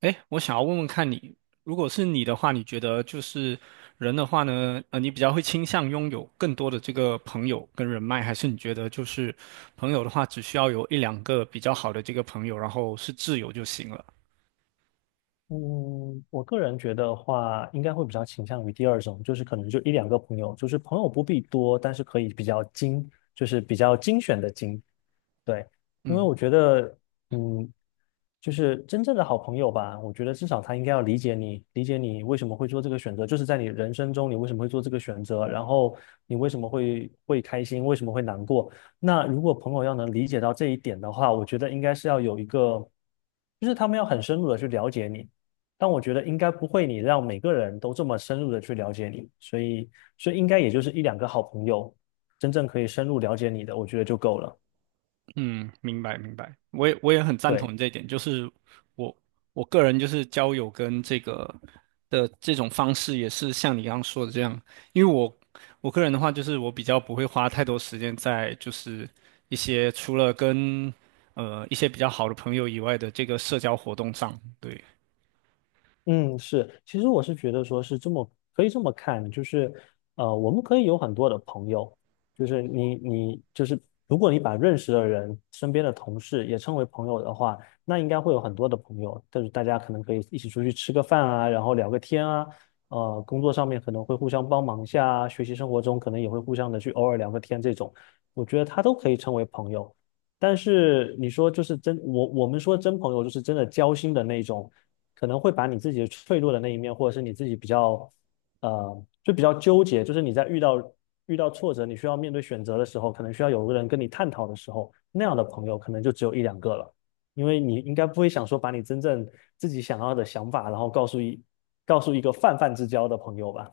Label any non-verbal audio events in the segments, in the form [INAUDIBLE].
哎，我想要问问看你，如果是你的话，你觉得就是人的话呢，你比较会倾向拥有更多的这个朋友跟人脉，还是你觉得就是朋友的话，只需要有一两个比较好的这个朋友，然后是挚友就行了？嗯，我个人觉得话，应该会比较倾向于第二种，就是可能就一两个朋友，就是朋友不必多，但是可以比较精，就是比较精选的精，对，因为嗯。我觉得，嗯，就是真正的好朋友吧，我觉得至少他应该要理解你，理解你为什么会做这个选择，就是在你人生中你为什么会做这个选择，然后你为什么会开心，为什么会难过。那如果朋友要能理解到这一点的话，我觉得应该是要有一个，就是他们要很深入的去了解你。但我觉得应该不会，你让每个人都这么深入的去了解你，所以应该也就是一两个好朋友真正可以深入了解你的，我觉得就够了。嗯，明白明白，我也很赞对。同这一点，就是我我个人就是交友跟这个的这种方式也是像你刚刚说的这样，因为我个人的话就是我比较不会花太多时间在就是一些除了跟一些比较好的朋友以外的这个社交活动上，对。嗯，是，其实我是觉得说是这么可以这么看，就是我们可以有很多的朋友，就是你就是如果你把认识的人、身边的同事也称为朋友的话，那应该会有很多的朋友，但是大家可能可以一起出去吃个饭啊，然后聊个天啊，工作上面可能会互相帮忙一下啊，学习生活中可能也会互相的去偶尔聊个天这种，我觉得他都可以称为朋友。但是你说就是真，我们说真朋友就是真的交心的那种。可能会把你自己脆弱的那一面，或者是你自己比较，就比较纠结，就是你在遇到遇到挫折，你需要面对选择的时候，可能需要有个人跟你探讨的时候，那样的朋友可能就只有一两个了，因为你应该不会想说把你真正自己想要的想法，然后告诉一个泛泛之交的朋友吧？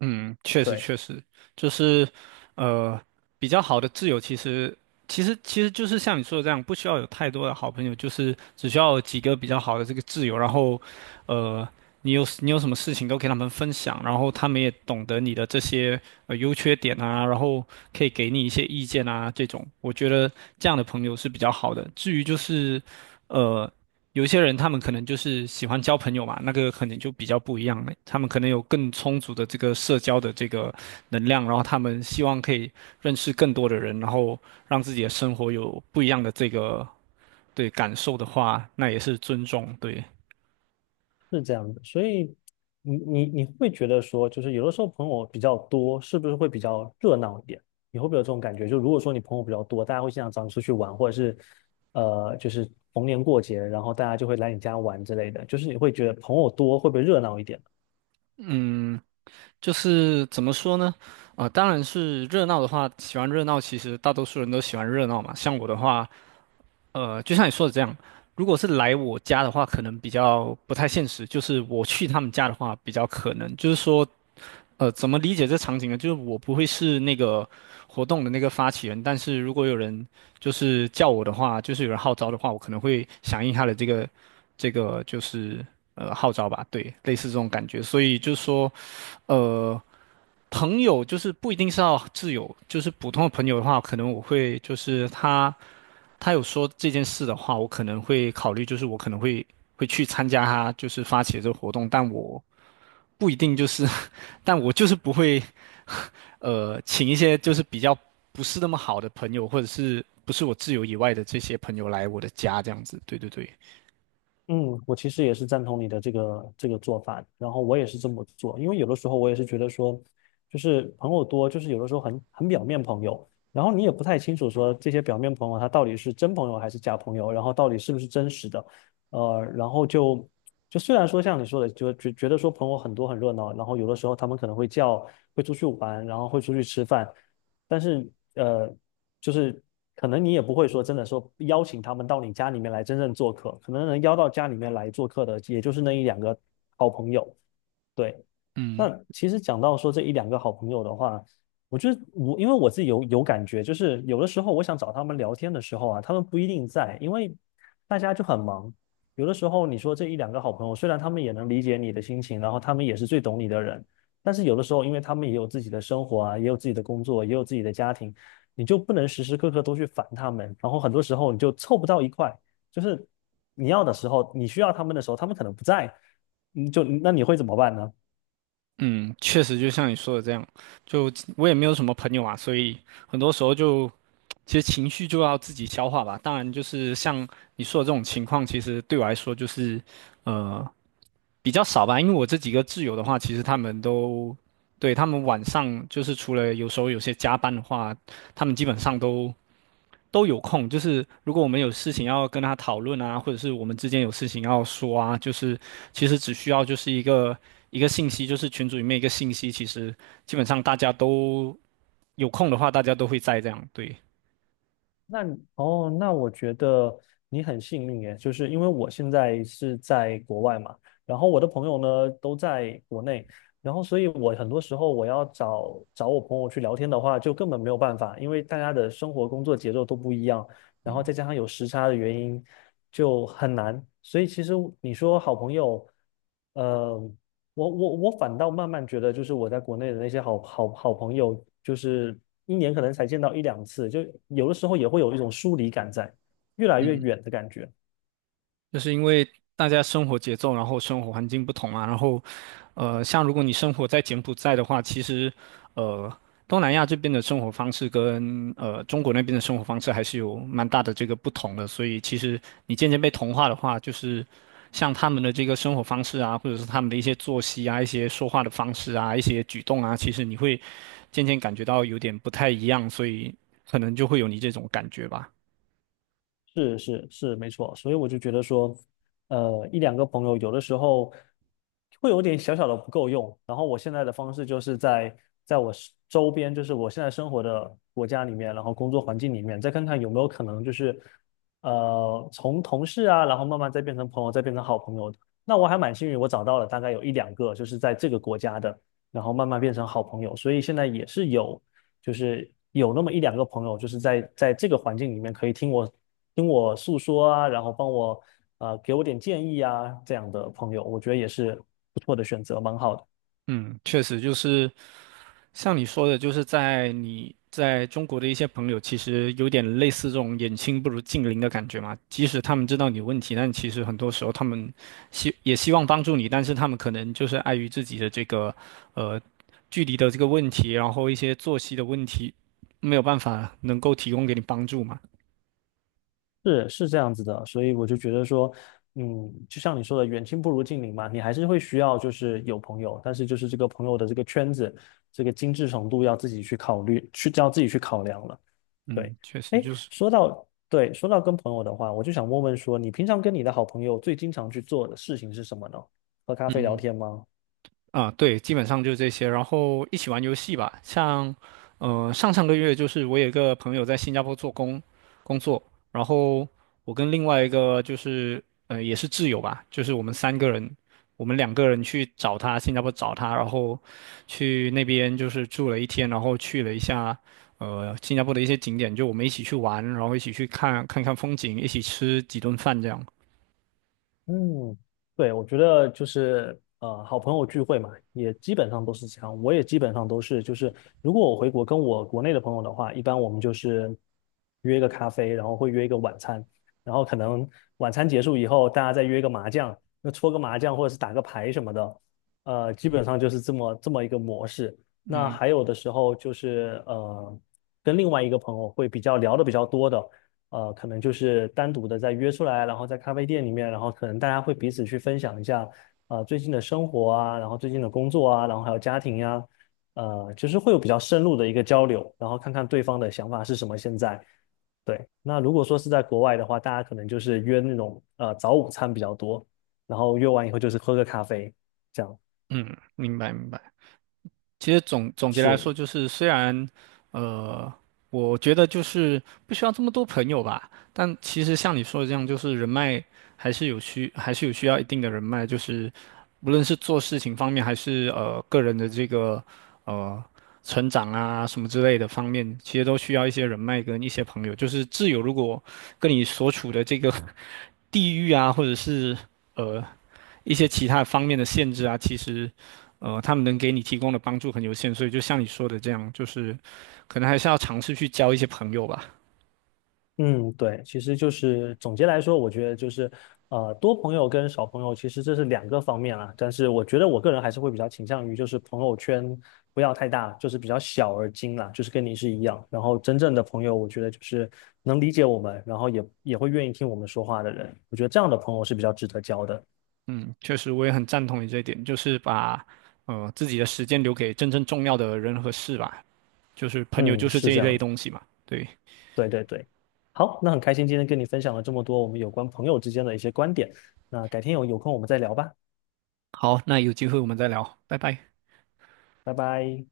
嗯，确实对。确实，就是呃，比较好的挚友其实就是像你说的这样，不需要有太多的好朋友，就是只需要有几个比较好的这个挚友，然后呃，你有什么事情都给他们分享，然后他们也懂得你的这些优缺点啊，然后可以给你一些意见啊，这种我觉得这样的朋友是比较好的。至于就是。呃。有些人他们可能就是喜欢交朋友嘛，那个可能就比较不一样了。他们可能有更充足的这个社交的这个能量，然后他们希望可以认识更多的人，然后让自己的生活有不一样的这个对感受的话，那也是尊重。对，是这样的，所以你会觉得说，就是有的时候朋友比较多，是不是会比较热闹一点？你会不会有这种感觉？就如果说你朋友比较多，大家会经常找你出去玩，或者是就是逢年过节，然后大家就会来你家玩之类的，就是你会觉得朋友多会不会热闹一点？嗯，就是怎么说呢？啊、当然是热闹的话，喜欢热闹，其实大多数人都喜欢热闹嘛。像我的话。就像你说的这样，如果是来我家的话，可能比较不太现实；就是我去他们家的话，比较可能。就是说，怎么理解这场景呢？就是我不会是那个活动的那个发起人，但是如果有人就是叫我的话，就是有人号召的话，我可能会响应他的这个这个就是号召吧，对，类似这种感觉。所以就是说，呃。朋友就是不一定是要挚友，就是普通的朋友的话，可能我会就是他有说这件事的话，我可能会考虑，就是我可能会去参加他就是发起的这个活动，但我不一定就是，[LAUGHS] 但我就是不会请一些就是比较不是那么好的朋友，或者是不是我挚友以外的这些朋友来我的家这样子。对对对，嗯，我其实也是赞同你的这个做法，然后我也是这么做，因为有的时候我也是觉得说，就是朋友多，就是有的时候很表面朋友，然后你也不太清楚说这些表面朋友他到底是真朋友还是假朋友，然后到底是不是真实的，然后就虽然说像你说的，就觉得说朋友很多很热闹，然后有的时候他们可能会叫，会出去玩，然后会出去吃饭，但是呃，就是可能你也不会说真的说邀请他们到你家里面来真正做客，可能能邀到家里面来做客的，也就是那一两个好朋友。对，嗯那其实讲到说这一两个好朋友的话，我觉得我因为我自己有感觉，就是有的时候我想找他们聊天的时候啊，他们不一定在，因为大家就很忙。有的时候你说这一两个好朋友，虽然他们也能理解你的心情，然后他们也是最懂你的人，但是有的时候，因为他们也有自己的生活啊，也有自己的工作，也有自己的家庭，你就不能时时刻刻都去烦他们，然后很多时候你就凑不到一块，就是你要的时候，你需要他们的时候，他们可能不在，你就那你会怎么办呢？嗯，确实就像你说的这样，就我也没有什么朋友啊，所以很多时候就其实情绪就要自己消化吧。当然，就是像你说的这种情况，其实对我来说就是，呃，比较少吧。因为我这几个挚友的话，其实他们都，对，他们晚上就是除了有时候有些加班的话，他们基本上都有空。就是如果我们有事情要跟他讨论啊，或者是我们之间有事情要说啊，就是其实只需要就是一个信息，就是群组里面一个信息，其实基本上大家都有空的话，大家都会在这样，对。那我觉得你很幸运耶，就是因为我现在是在国外嘛，然后我的朋友呢都在国内，然后所以我很多时候我要找我朋友去聊天的话，就根本没有办法，因为大家的生活工作节奏都不一样，然后再加上有时差的原因，就很难。所以其实你说好朋友，呃，我反倒慢慢觉得，就是我在国内的那些好朋友，就是一年可能才见到一两次，就有的时候也会有一种疏离感在，越来越远的感觉。就是因为大家生活节奏，然后生活环境不同嘛，然后，像如果你生活在柬埔寨的话，其实，呃，东南亚这边的生活方式跟中国那边的生活方式还是有蛮大的这个不同的，所以其实你渐渐被同化的话，就是像他们的这个生活方式啊，或者是他们的一些作息啊、一些说话的方式啊、一些举动啊，其实你会渐渐感觉到有点不太一样，所以可能就会有你这种感觉吧。是是是，没错。所以我就觉得说，一两个朋友有的时候会有点小小的不够用。然后我现在的方式就是在我是周边，就是我现在生活的国家里面，然后工作环境里面，再看看有没有可能就是，从同事啊，然后慢慢再变成朋友，再变成好朋友的那我还蛮幸运，我找到了大概有一两个，就是在这个国家的，然后慢慢变成好朋友。所以现在也是有。就是有那么一两个朋友，就是在这个环境里面可以听我听我诉说啊，然后帮我给我点建议啊，这样的朋友，我觉得也是不错的选择，蛮好的。嗯，确实就是。像你说的，就是在你在中国的一些朋友，其实有点类似这种远亲不如近邻的感觉嘛。即使他们知道你有问题，但其实很多时候他们希也希望帮助你，但是他们可能就是碍于自己的这个呃距离的这个问题，然后一些作息的问题，没有办法能够提供给你帮助嘛。是是这样子的，所以我就觉得说，嗯，就像你说的，远亲不如近邻嘛，你还是会需要就是有朋友，但是就是这个朋友的这个圈子，这个精致程度要自己去考虑，要自己去考量了。对，嗯，确实哎，就是，说到跟朋友的话，我就想问问说，你平常跟你的好朋友最经常去做的事情是什么呢？喝咖啡聊嗯。天吗？啊，对，基本上就这些，然后一起玩游戏吧。像，上上个月就是我有一个朋友在新加坡工作，然后我跟另外一个就是也是挚友吧，就是我们三个人，我们两个人去找他，新加坡找他，然后去那边就是住了一天，然后去了一下新加坡的一些景点，就我们一起去玩，然后一起去看看风景，一起吃几顿饭这样。嗯，对，我觉得就是好朋友聚会嘛，也基本上都是这样。我也基本上都是，就是如果我回国跟我国内的朋友的话，一般我们就是约一个咖啡，然后会约一个晚餐，然后可能晚餐结束以后，大家再约一个麻将，那搓个麻将或者是打个牌什么的，基本上就是这么一个模式。那嗯还有的时候就是跟另外一个朋友会比较聊的比较多的。可能就是单独的再约出来，然后在咖啡店里面，然后可能大家会彼此去分享一下啊，最近的生活啊，然后最近的工作啊，然后还有家庭呀、就是会有比较深入的一个交流，然后看看对方的想法是什么现在。对，那如果说是在国外的话，大家可能就是约那种早午餐比较多，然后约完以后就是喝个咖啡，这样嗯，明白明白。其实总结来说，是。就是虽然，呃，我觉得就是不需要这么多朋友吧，但其实像你说的这样，就是人脉还是有需要一定的人脉，就是无论是做事情方面，还是个人的这个呃成长啊什么之类的方面，其实都需要一些人脉跟一些朋友。就是挚友如果跟你所处的这个 [LAUGHS] 地域啊，或者是呃一些其他方面的限制啊，其实，他们能给你提供的帮助很有限，所以就像你说的这样，就是可能还是要尝试去交一些朋友吧。嗯，对，其实就是总结来说，我觉得就是，多朋友跟少朋友，其实这是两个方面啦。但是我觉得我个人还是会比较倾向于，就是朋友圈不要太大，就是比较小而精啦，就是跟你是一样。然后真正的朋友，我觉得就是能理解我们，然后也会愿意听我们说话的人。我觉得这样的朋友是比较值得交的。嗯，确实，我也很赞同你这一点，就是把自己的时间留给真正重要的人和事吧，就是朋友就嗯，是是这一这类样子。东西嘛。对，对对对。好，那很开心今天跟你分享了这么多我们有关朋友之间的一些观点。那改天有空我们再聊吧，好，那有机会我们再聊，拜拜。拜拜。